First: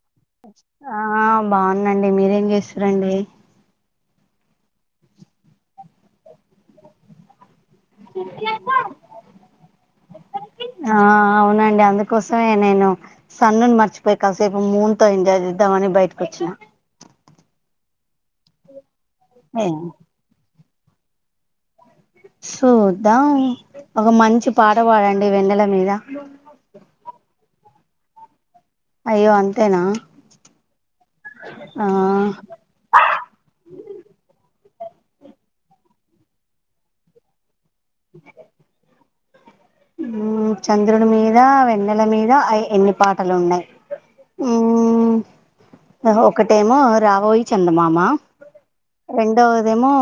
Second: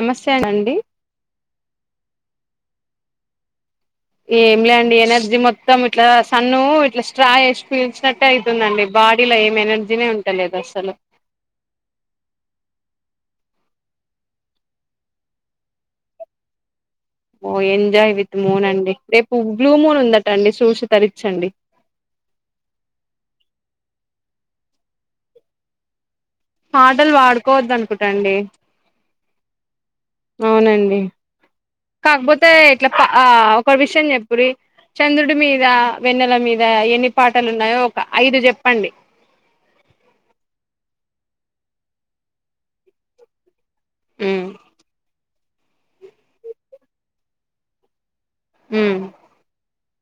నమస్తే అండి ఆ బాగుందండి మీరేం చేస్తురండి ఏం లే అండి ఎనర్జీ మొత్తం ఇట్లా సన్ను ఇట్లా స్ట్రా ఏసీ పీల్చినట్టే అయితుందండి బాడీలో ఏం ఎనర్జీనే ఉంటలేదు అసలు ఆ అవునండి అందుకోసమే నేను సన్నుని మర్చిపోయి కాసేపు మూన్ తో ఎంజాయ్ చేద్దామని బయటకు వచ్చిన ఓ ఎంజాయ్ విత్ మూన్ అండి రేపు ఏ బ్లూ మూన్ ఉందట అండి చూసి తరిచండి సూద్దాం ఒక మంచి పాట బాడండి వెన్నెల మీద పాటల్ బాడుకోవద్దు అనుకుట అండి అయ్యో అంతేనా అవునండి ఆ కాకపోతే ఇట్లా పా ఆ ఒక విషయం చెప్పుర్రి చంద్రుడి మీద వెన్నెల మీద ఎన్ని పాటలు ఉన్నాయో ఒక ఐదు జెప్పండి చంద్రుని మీద వెన్నెల మీద అ ఎన్ని పాటలు ఉన్నాయి ఉమ్ ఊ ఒకటేమో రాఓయి చందమామా ఊ దెమో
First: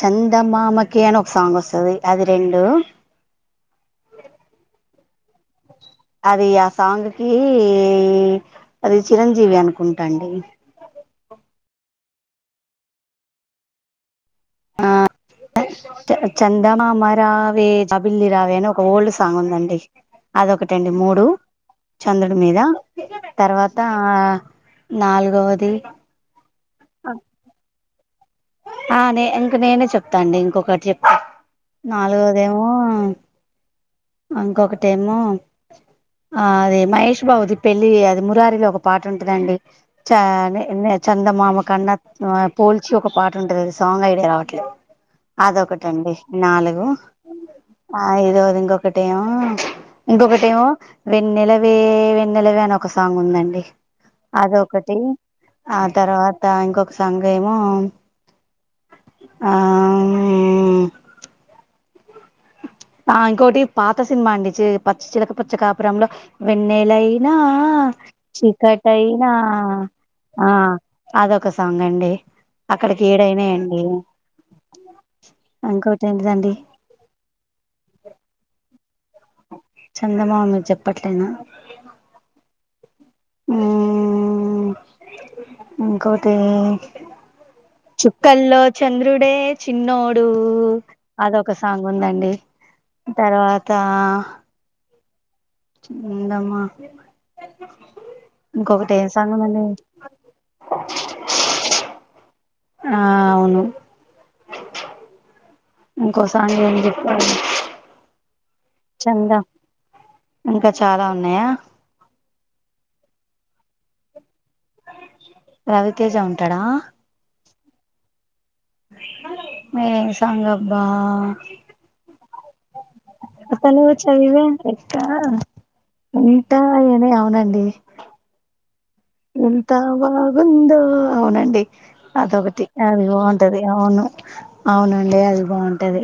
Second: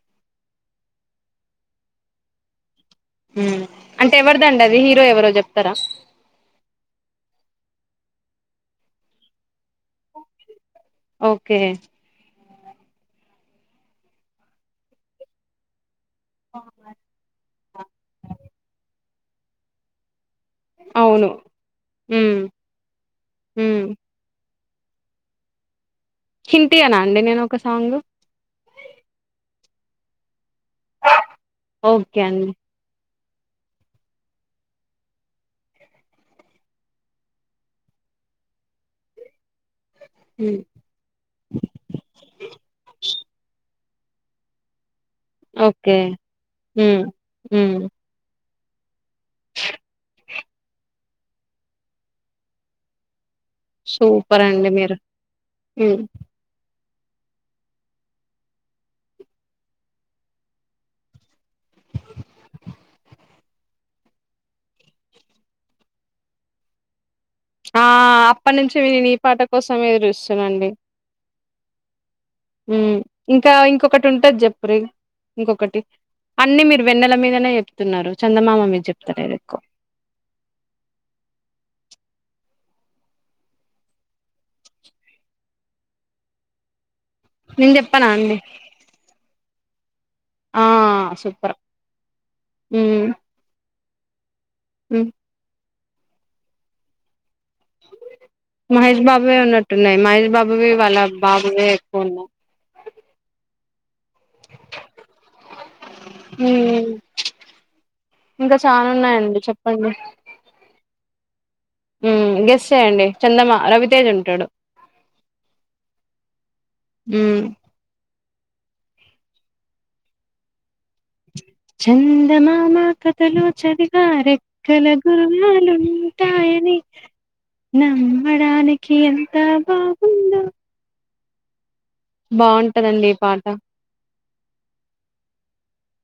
చందమామకి అనె ఒక సాంగ్ వస్తది అది రెండు అంటే ఎవరిదండి అది హీరో ఎవరో జెప్తారా అది ఆ సాంగ్ కి అది చిరంజీవి అను కుంటండి ఓకే ఆ చందమామ రావే జాబిల్లి రావే అని ఒక ఓల్డ్ సాంగుందండి అదొకటండి మూడు అవును ఉమ్ చంద్రుడి మీద తర్వాత ఉమ్ నాలుగవది హింటియనా అండి నేనొక సాంగ్ ఆ నే ఇంక నేనే చెప్తా అండి ఇంకొకటి చెప్తా ఓకే అండి నాలుగోదేమో అంకొకటేమో ఆ అదే మహేష్ బాబుది పెళ్ళి అది మురారిలో ఒక పాట ఉంటదండి హ్మ్. చనే చందమామ కన్న ఆ పోల్చి ఒక పాట్ సాంగ్ ఐడియా రావట్లే ఓకే అదొకటండి నాలుగు హ్మ్ హ్మ్ ఐదోది ఇంకొకటేమో ఇంకొకటేమో వెన్నెలవే వెన్నెలవే అని ఒక సాంగ్ ఉందన్ డి సూపర్ అండి అదొక్కటి మీరు ఆ హ్మ్ తర్వాత ఇంకొక సాంగ్ ఏమో ఆ ఉ ఇంకోటి పాత సినిమా అండి చి పచ్చ చిలక పచ్చ కాపురంలో వెన్నెలై నా ఆ అప్పటి నుంచి నేను ఈ చికటైనా పాట కోసం ఎదురు ఆ అదొక సాంగ్ అండి ఉ అక్కడికి ఇంకా ఏడైనాయండి ఇంకొకటి ఉంటది చెప్పురి ఇంకొకటి ఇంకోటి ఏంటిదండి అన్ని మీరు వెన్నెల మీదనే చెప్తున్నారు, చందమామ మీద చెప్ చందమామ చెప్పట్లేనా ఉ ఇంకొటి నేను చెప్పనా అండి చుక్కల్లో చంద్రుడే చిన్నోడు ఆ అదొక సూపర్ సాంగ్ ఉందండి తర్వాత్ త ఉ చిందామా [inaudible] మహేష్ సాంగ్ బాబువే ఉన్నట్టు ఉందండి ఉన్నాయి మహేష్ బాబువి వాళ్ళ బాబువే ఎక్కువ ఉన్నాయ్. ఆ అవును ఇంకో సాంగ్ ఏంది హ్మ్ చెప్పాలి ఇంకా చానా చంద ఉన్నాయండి చెప్పండి ఇంకా చాలా ఉన్నాయా ఉ గెస్ చేయండి చందమా రవితేజ్ ఉంటాడు రవితేజ ఉంటాడా హ్మ్ మేమ్ సాంగ్ అబ్బా చందమామ కథ్ కథలు అసలు చదివా చదివే రెక్కల లెక్క గుర్రాలుంటాయని ఉంటాయని అవునండి నమ్ నమ్మడానికి ఎంత బాగుందో అవునండి అదొకటి అది బావుంటదండి ఈ పాట. బాగుంటది అవును అవునండి అది బాగుంటది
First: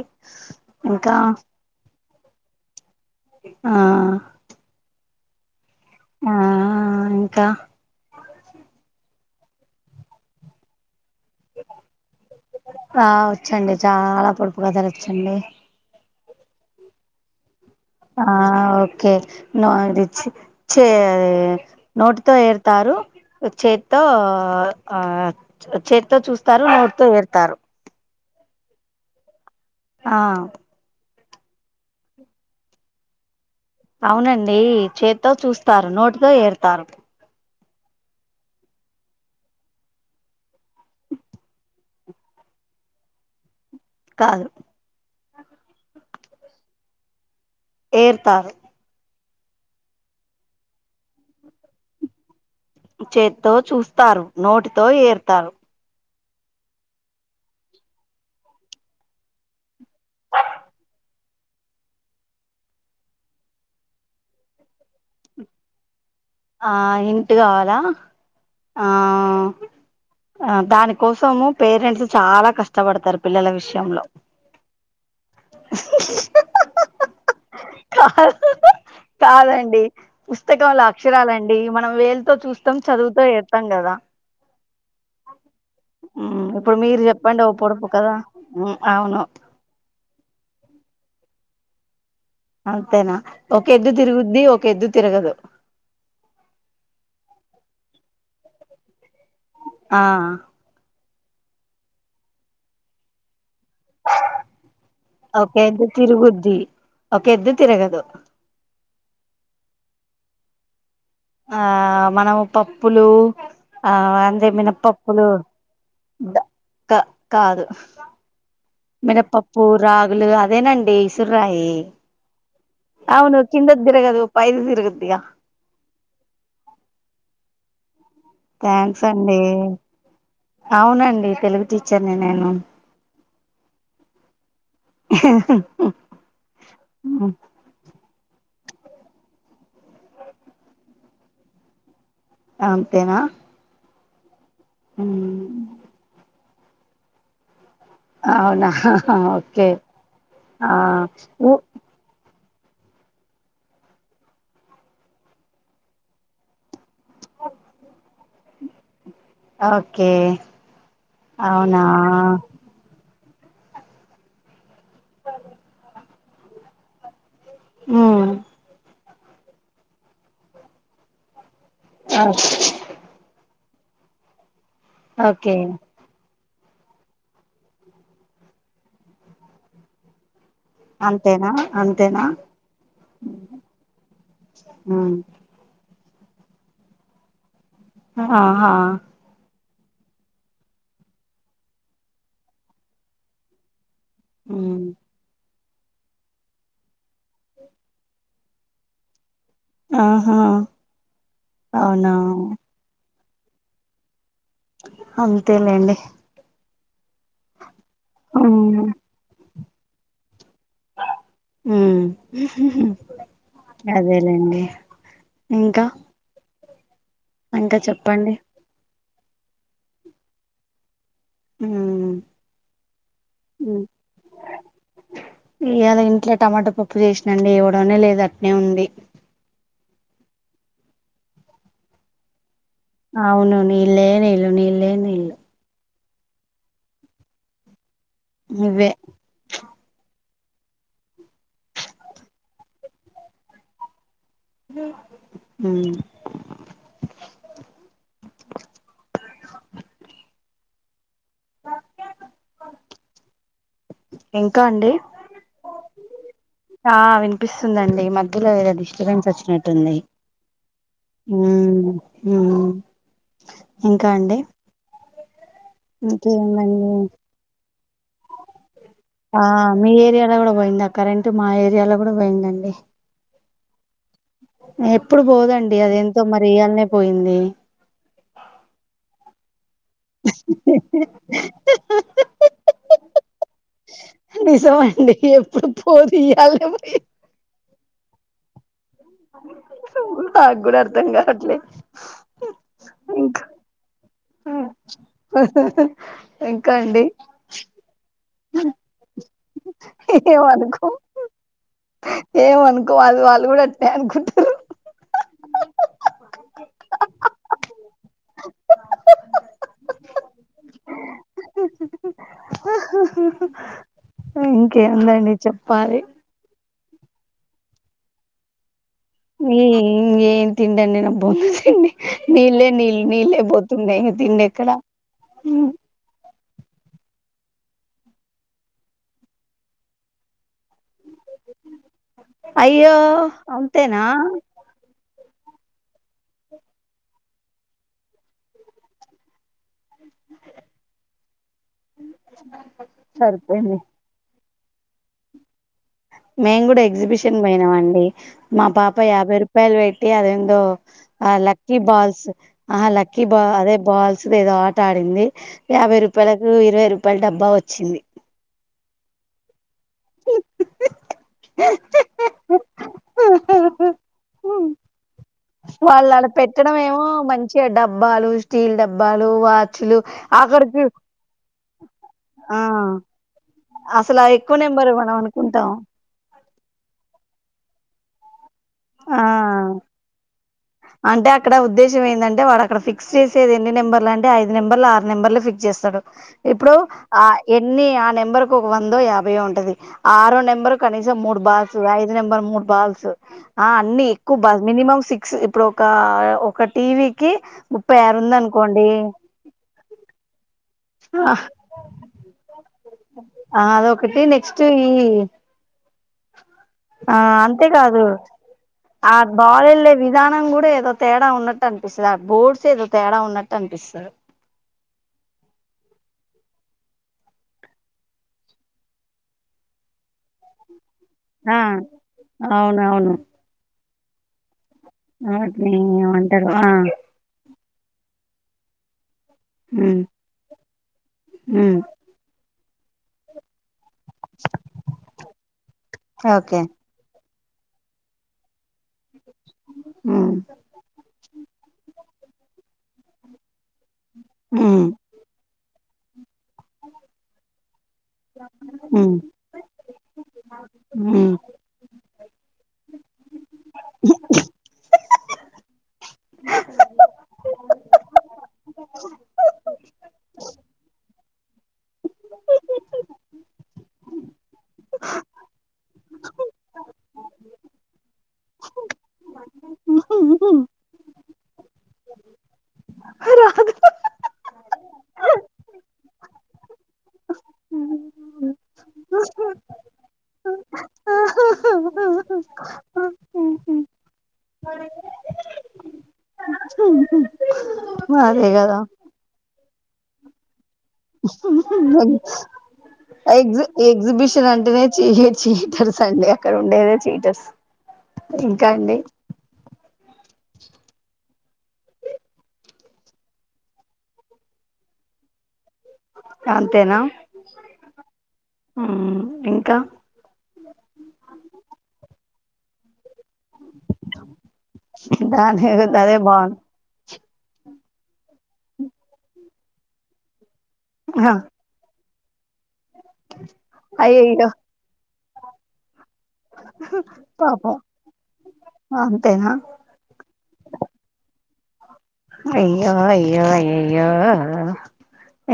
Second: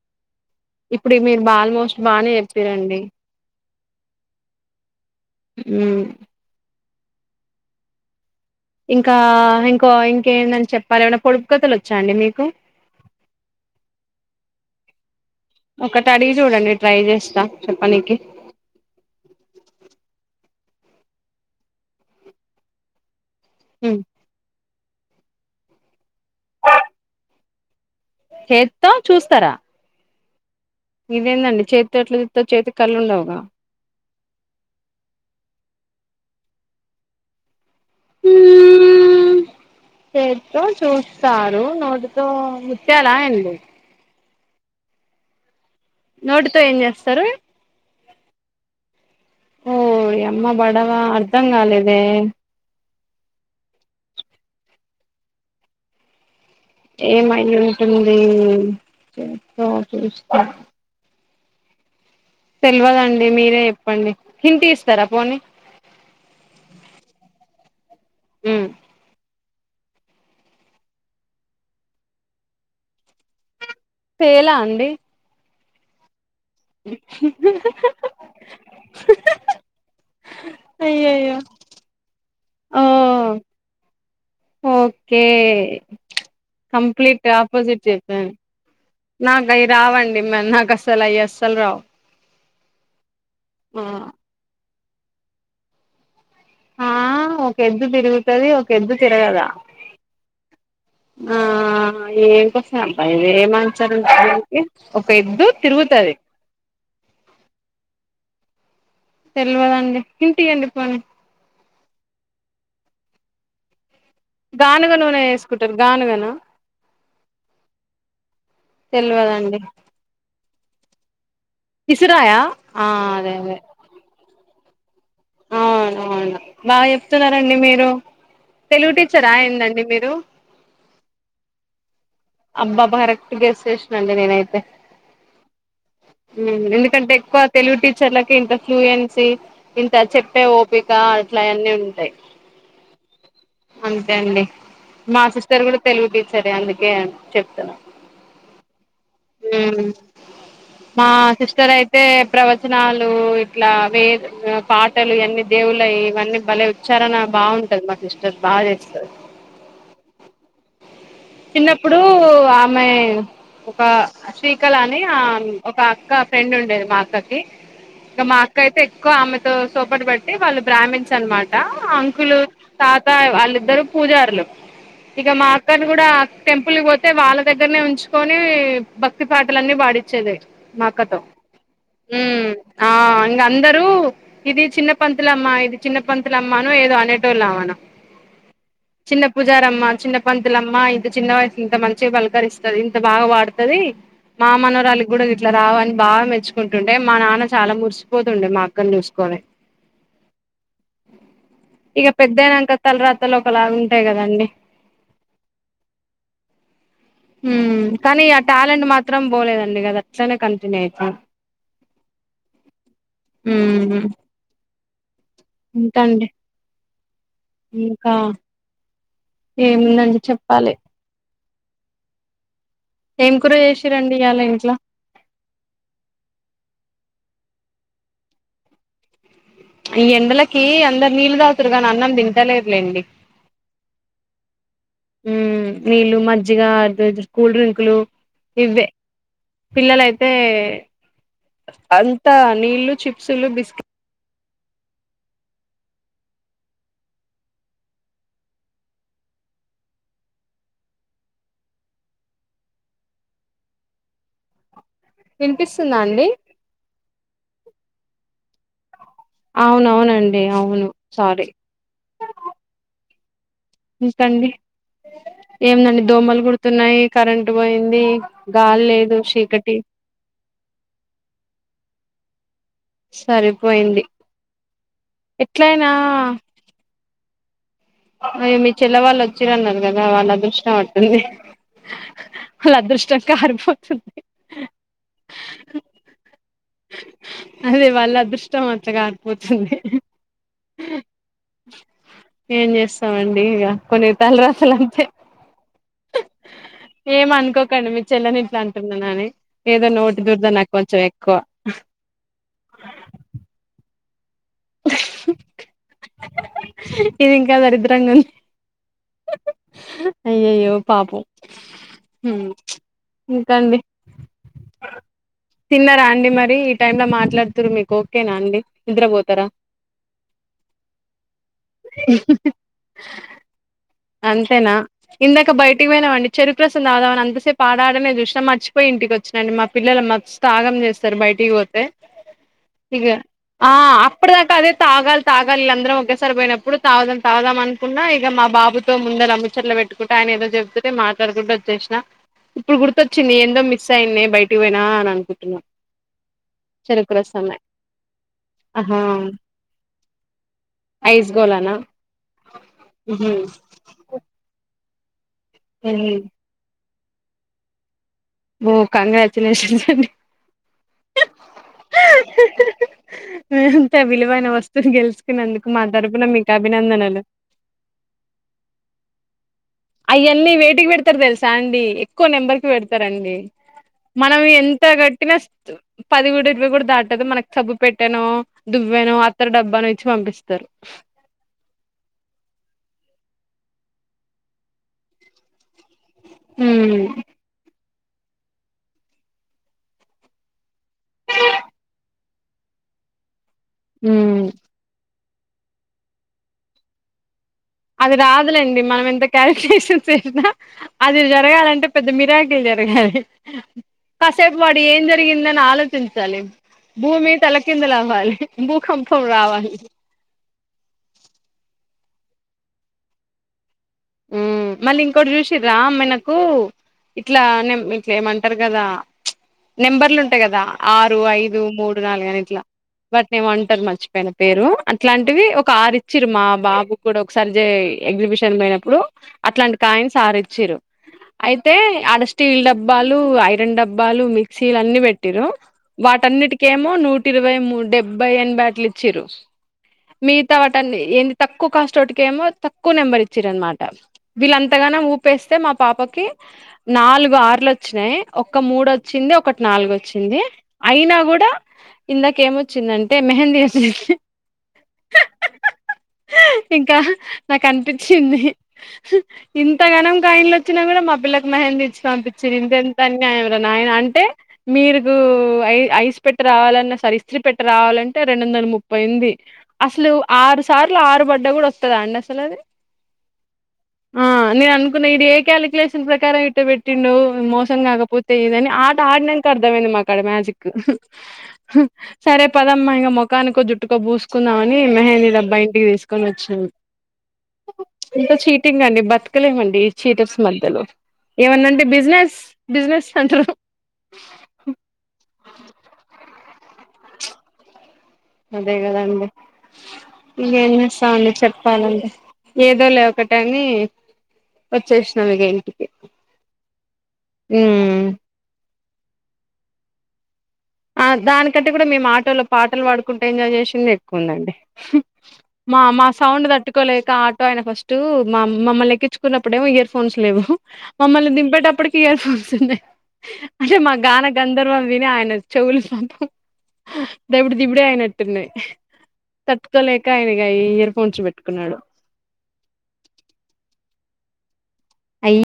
ఇంకా ఇప్పుడు మీరు బాల్మోస్ట్ బాగానే చెప్పిరండి ఆ ఉ ఆ ఇంకా ఇంకా ఇంకో ఇంకేందని చెప్పాలి ఏమన్నా పొడుపు కథలు వచ్చా అండి మీకు. ఆ వచ్చాండి చాలా పొడుపు కథలు వచ్చాండి ఒకటి అడిగి చూడండి ట్రై చేస్తా చెప్పనీకి ఆ ఓకే నాందిచ్చి చే నోటితో ఏరుతారు హ్మ్ చేత్తో ఆ చ్ చేత్తో చూస్తారు నోటితో ఏరుతారు చేత్తో చూస్తారా ఆ ఇదేందండి చేత్తో ఎట్లా చూత్తర్ చేతికి కళ్ళు ఉండవుగా. అవునండి చేత్తో చూస్తారు నోటితో ఏరుతారు చేతో చూస్తారు నోటితో ముత్యాల ఏంది కాదు నోటితో ఏం చేస్తారు ఏరుతారు ఓ యామ్మ బడవ అర్ధం కాలేదే చేత్తో చూస్తారు నోటితో ఏరుతారు ఏం అయ్ ఉంటుంది చేత్తో చూస్తా తెల్వదండి మీరే చెప్పండి హింట్ ఇస్తారా పోనీ ఆ హింట్ కావాలా ఉమ్ ఆ ఆ దాని కోసము పేరెంట్స్ చాలా కష్టపడతారు పిల్లల విషయం పేలా అండి హి కాదు కాదండి పుస్తకం లా అయ్యయ్యో అక్షరాలండి మనం వేలుతో చూస్తాం ఓ చదువుతో వేస్తాం కదా ఓకే ఉమ్, ఇప్పుడు మీరు కంప్లీట్ చెప్పండి ఓ ఆపోజిట్ పొడుపు కదా చెప్పాను ఉమ్, అవును నాకు అయి రావండి నాకు అస్సలు అయి అస్సలు రావు అంతేనా ఒక ఎద్దు ఆ తిరుగుద్ది ఒక ఎద్దు తిరగదు ఆ ఒక ఎద్దు తిరుగుతుది ఒక ఎద్దు తిరగదా ఆ ఆ ఏం కసబ్బా ఇదే మ ఒక ఎద్దు తిరుగుతది ఒక ఎద్దు తిరగదు తెలివదండి హింట్ ఇవ్వండి పోనీ ఆ మనము పప్పులు ఆ అంటే గానుగ నూనె మినపప్పులు వేసుకుంటారు గానుగనా కాదు తెల్వదండి మినపపప్పులు రాగులు అదేనండి ఇసురయి ఇసురాయా ఆ అదే అవును అదే కిందకు దిరగదు పైకి తిరుగుద్ది అవునవును బాగా చెప్తున్నారండి మీరు తెలుగు థ్యాంక్స్ టీచర్ ఆ అండి ఏందండి మీరు అవునండి తెలుగు టీచర్ని నేను అబ్బాబా కరెక్ట్ గెస్ చేసిన అండి నేనైతే హి ఎందుకంటే ఎక్కువ తెలుగు టీ చర్లకి ఇంత ఫ్లూయెన్సీ ఇంత చెప్పే ఓపిక అట్లా అన్నీ ఉంటాయి అంతేనా అంతే అండి మా సిస్టర్ కూడా తెలుగు టీచరే అందుకే చెప్తున్నా అవునా ఓకే ఉమ్ ఆ మా సిస్టర్ అయితే ప్రవచనాలు ఇట్లా వే పాటలు అన్ని దేవుల ఇవన్నీ బ చరనా బాగుంటది మా సిస్టర్ బాగా చేస్తారు ఓకే అవునా చిన్నప్పుడు ఆమె ఒక కాల ని ఆ ఒక అక్క ఫ్రెండ్ ఉండేది మా అక్కకి ఇక ఉమ్ మా అక్క అయితే ఎక్కువ ఆమెతో సోపతి బట్టి వాళ్ళు బ్రాహ్మిన్స్ అనమాట అంకులు తాత వాళ్ళిద్దరు పూజారులు ఇగ మా ఓకే అక్క టెంపుల్కి పోతే వాళ్ళ దగ్గరనే ఉంచుకొని భక్తి పాటలన్నీ పాడిచేది అంతేనా అంతేనా ఉం ఆ ఇంగ అందరు ఇది చిన్న ఉమ్ పంతులమ్మా ఇది చిన్న పంతులఅమ్మను ఎదో అనే టోళ్ళ అమను ఆహా హా చిన్న పంతులమ్మా ఇంత చిన్న వయసు ఇంత మంచిగా బలకరిస్తుంది ఇంత బాగా పాడుతుది మా ఉమ్ మనువారాలు కూడా ఇట్లా రావు అని బాగా మెచ్చుకుంటుంటే మా నాన్న చాలా మురిసిపోతుండే మా అక్కను చూసుకోని ఆహా ఇగ అవునా పెద్దయి నంక తల రాతాలు ఒకలాగ ఉంటాయి కదండి అంతే లేండి ఉం కానీ ఆ టాలెంట్ మాత్రం పోలేదండి కదా అట్లనే కనిపి ఉం అదేలేండి ఉంటా అండి అంటే చెప్పండి ఏముందండి చెప్పాలి ఉం ఏం కూర చేసిరండి ఇయాల ఇంట్లో ఇయాల ఇంట్లో టమాటా పప్పు చేసినండి నే లేదు అట్నే ఉంది ఈ ఎండలకి అందరు నీళ్ళు తాగుతరు గానీ అన్నం తింటలేదు అవును నీళ్ళే నీళ్లు నీళ్ళే నీళ్లు నీళ్లు మజ్జిగ కూల్ డ్రింకులు ఇవే ఇవ్వే పిల్లలయితే తే అంతా నీళ్లు చిప్సులు బిస్కెట్ ఉం వక ఇంకా అండి వినిపిస్తుందా అండి ఆ వినిపిస్తుందండి మధ్యలో ఏదో డిస్టబెన్స్ వచ్చినట్టుంది అవునవునండి అవును సారీ ఉం ఉం ఇంకండి ఎందండి దోమలు ఇంకేముందండి కుడుతున్నాయి కరెంట్ పోయింది ది గా ఆ మీ ఏరియాలో కూడా పోయిందా కరెంట్ మా ఏరియాలో కూడా పోయిందండి సరిపోయింది ఎప్పుడు పోదండి ఎట్లయినా అది ఎంటో మర ఇయాలనే పోయింది అయ్యో మీ చెల్లె వాళ్ళు వచ్చిర అన్నారు కదా వాళ్ళ అదృష్టం అట్టుంధి ఆళ్ళ అదృష్టం కారిపోతుంది నిజం అండి ఎప్పుడు పోదు ఇయ్యాల అదే వాళ అదృష్ట నాకు కూడా అర్థం కావట్లే ఏం చేస్తామండి ఇంకా ఇక కొన్ని తలరాతలు అంతే హ ఇంకా అండి ఏమ అనుకోకండి మీ చెల్లెని ఇట్లా అంటున్నాను ఏమనుకో ఎక్కువ ఏమనుకో అదు వాళ్ళు కూడా అనుకుంటూరు ఇది ఇంకా దరిద్రం గా వుంది అయ్యయ్యో పాపం హ్మ్ ఇంకండి? ఇంకేందండి చెప్పాలి. మరి ఈ టైమ్ ల మాట్లాడుతుర్రు, మీకు ఓకేనా అండి? నిద్రపోతారా మీ ఏం తిండండి న బొం నీల్లే నీల్ నీల్లే బోతుండే అంతేనా ఇందాక బయటికి పోయినవండి, చెరుకు రసంద తాగుదా అంతసేపు ఆడాడనే చూసినం, మర్చిపోయి ఇంటికి వచ్చిన అండి, మా పిల్లలు మస్త్ ఆగం చేస్ సరె బయటిపోతే, అయ్యో ఇగ అంతేనా తాగాలిళ్ అందరం ఒకేసారి పోయినప్పుడు తాగుదం తాగుదామనుకున్నా, ఇగ మా బాబుతో ముందల అమ్ము చెట్ల పెట్టుకుంట ఆయన ఏదో చెప్తుంటే మాట్లాడుకుంట వచ్చేసిన, ఇప్పుడు గుర్తొచ్చింది ఏందో సరిపోయింది మిస్ అయింది బయట్ టి పోనా అని అనుకుంటున్నా. మేము కూడా చెరుకు ఎగ్జిబిషన్ రసం పోయినం అం, డి మా పాప ఆహా యాభై రూపాయలు పెట్టి అదేందో ఐస్ ఆ గోలానా లక్కీ బాల్స్, ఆహ లక్కీ బా అదే బాల్స్ దేదో ఆట ఆడింది, యాభై రూపాయలకు ఇరవై రూపాయల డబ్బా వచ్చింది. ఓ కంగ్రాచులేషన్స్ అండి. మేంత విలువైన వస్తువుని గెలుచుకుని వాళ్ళలా పెట్టడేమో మంచిగ డబ్బాలు, స్టీల్ డబ్బాలు, వా అయ్యన్నీ వేటికి పెడతరు తెలుసా అండి, ఎక్కువ ఆ నెంబర్ కి పెడతరండి. అసలు ఆ మనం ఎక్కువ ఎంత నెంబర్ మనం గట్టినా అనుకుంటాం పదిగుడ, ఇరవై గుడ దాటదు, మనకు సబ్బు పెట్టానో ఆ అంటే అక్కడ ఉద్దేశం ఏందంటే వాడు అక్కడ ఫిక్ ఫిక్స్ చేసేది ఎన్ని నెంబర్లు అంటే ఐదు నెంబర్లు, ఆరు నెంబర్లు, ఫిక్స్ చేస్తడు ఇప్పుడు ఉమ్ ఆ ఎన్ న్ని ఆ నెంబర్ ఒక వందో యాభయో ఉంటది, ఆరో నెంబరు కనీసం మూడు బాసు, ఐదు నెంబర్ మూడు బాల్స్ ఆ అన్ని ఎక్కువ ఉమ్ బ మినిమం సిక్స్, ఇప్పుడు ఒక ఒక టీవీకి ముప్పై అది ఆరు రాదులేండి ఉందనుకోండి మనం ఎంత క్యాలిక్యులేషన్స్ చెసినా అది ఆ జరగాలంటే పెద్ద మిరాకిల్ జరగాలి. ఆ అదొకటి కాసేపు నెక్స్ట్ వాడు ఈ ఏం జరిగిందని ఆలోచించాలి. ఆ భూమి తలకిందులు అంతేకాదు అవ్వాలి ఆ భూకంపం బాల్ రావాలి ఎళ్ళే విధానం గుడ విధానం ఏదో తేడా ఉన్నట్టనిపి పిస బోడ్స్ ఏదో తేడా ఉన్నట్టు అనిపిస్తుంది. ఉమ్ మళ్ళీ ఇంకోటి చూసిర్రా మనకు ఇట్లా నే ఇట్ల ఏమంటరు కదా ప్చ్, నెంబర్లు ఉంటయి కదా ఆరు, ఆ ఐదు, మూడు, నాలుగు అని ఇట్ల. అవునవును వాటినేమో అంటరు మర్చిపోయిన పేరు. అట్లాంటివి ఒక వాటిని ఆరిచ్చిరు మా ఏమంటారు ఆ బాబు కూడా ఒకసారి జేయి ఎగ్జిబిషన్ పొయినప్పుడు. అట్లాంటి ఉమ్ కాయిన్స్ ఆరిచ్చిరు, అయితే ఉమ్ ఆడ స్టీల్ డబ్బాలు, ఐరన్ డబ్ బ్బాలు, మిక్సీలు అన్ని పెట్టిర్రూ, ఓకే వాటన్నిటికేమో నూ ఇరవై మూడు, డెబ్బై, ఎనభై అట్లి చిరు, ఉమ్ మిగతా వాటన్ని ఏంటి తక్కువ కాస్ట్ వాటికేమో, తక్కువ నెంబర్ ఇచ్చిరన్నామాట. ఉమ్ వీళ్ళంతగనం ఊపేస్తే మా పాపకి నాలుగు ఆరులు వచ్చినాయి, ఒక్క మూడు ఉమ్ వచ్చింది, ఒకటి నాలుగు వచ్చింది, అయినా ఉమ్ గుడ్ డ ఇందాకేమొచ్చిందంటే మెహందీ ఏస్ ఇంకా నాకు అనిపించింది. ఇంత గనం కాయిన్లు వచ్చినా గుడ మా పిల్లకు మహందీ ఇచ్చి పంపించిండు, ఇందదెంత అన్యాయం రా నాయనా అంటే, మీరుకు ఐ ఐస్ పెట్టి రావాలన్నా సరే, ఇస్త్రీ పెట్ట రావాలంటే రెండు వందల ముప్పై ఉంది, అసలు ఆరు సార్ ఆరు బడ్డ గుడా వస్తదా అండి అసలది రాదు ఆ నేననుకున్నా ఇడు ఏ కాలిక్యలేషన్ ప్రకారం ఇటు పెట్టిండు మోసం గాకపోతే ఇదని ఆ ఆడ్నాక అర్థమైంది మాక్కడ మ్యాజిక్ సరే పదమ్మా ఇంకా మొకానికో జుట్టుకో పూసుకుందామని మెహేంది డబ్బా ఇంటికి తీసుకొని వచ్చినం ఉ ఇంత చీటింగ్ అండి బతకలేమండి చీటప్స్ మధ్యలో ఏమన్నాంటే బిజినెస్ బిజినెస్ అంటారు ఎగ్జ్ ఎగ్జిబిషన్ అంటేనే చీ చీటర్స్ అండి అక్కడ ఉండేదే చీటర్స్ ఇంకా అదే అండి గదండి ఇంగేంచేస్తాన చెప్పాలంటే ఏదో లే ఒకటని వచ్చేష్నామిగ ఇంటి అంతేనా ఉమ్ మ్మ్ ఇంకా ఆ దానికంటే గుడ మేము ఆటోలో పాటలు పాడు కుంట ఎంజాయ్ జేసింది ఎక్కువుందండి దాని అదే బాగుంది ఆయన ఫస్ట్ మ మమ్ల్ని ఎక్కించుకున్నప్పుడేమో ఇయర్ ఫోన్స్ లేవు మమ్మల్ని దింపేటప్పటిక్ ఇయర్ ఫోన్స్ ఉన్నాయి అంటే మా గాన అయ్యయ్యో గందర్వం విని ఆయన చెవులు దబిడు పాపం దిబిడే అయినట్టున్నయ్ అంతేనా తట్టుకోలేక ఆయనగా ఇయర్ ఫోన్స్ పెట్టుకున్నాడు అయ్యో అయ్యో అయ్యయ్యో అయ్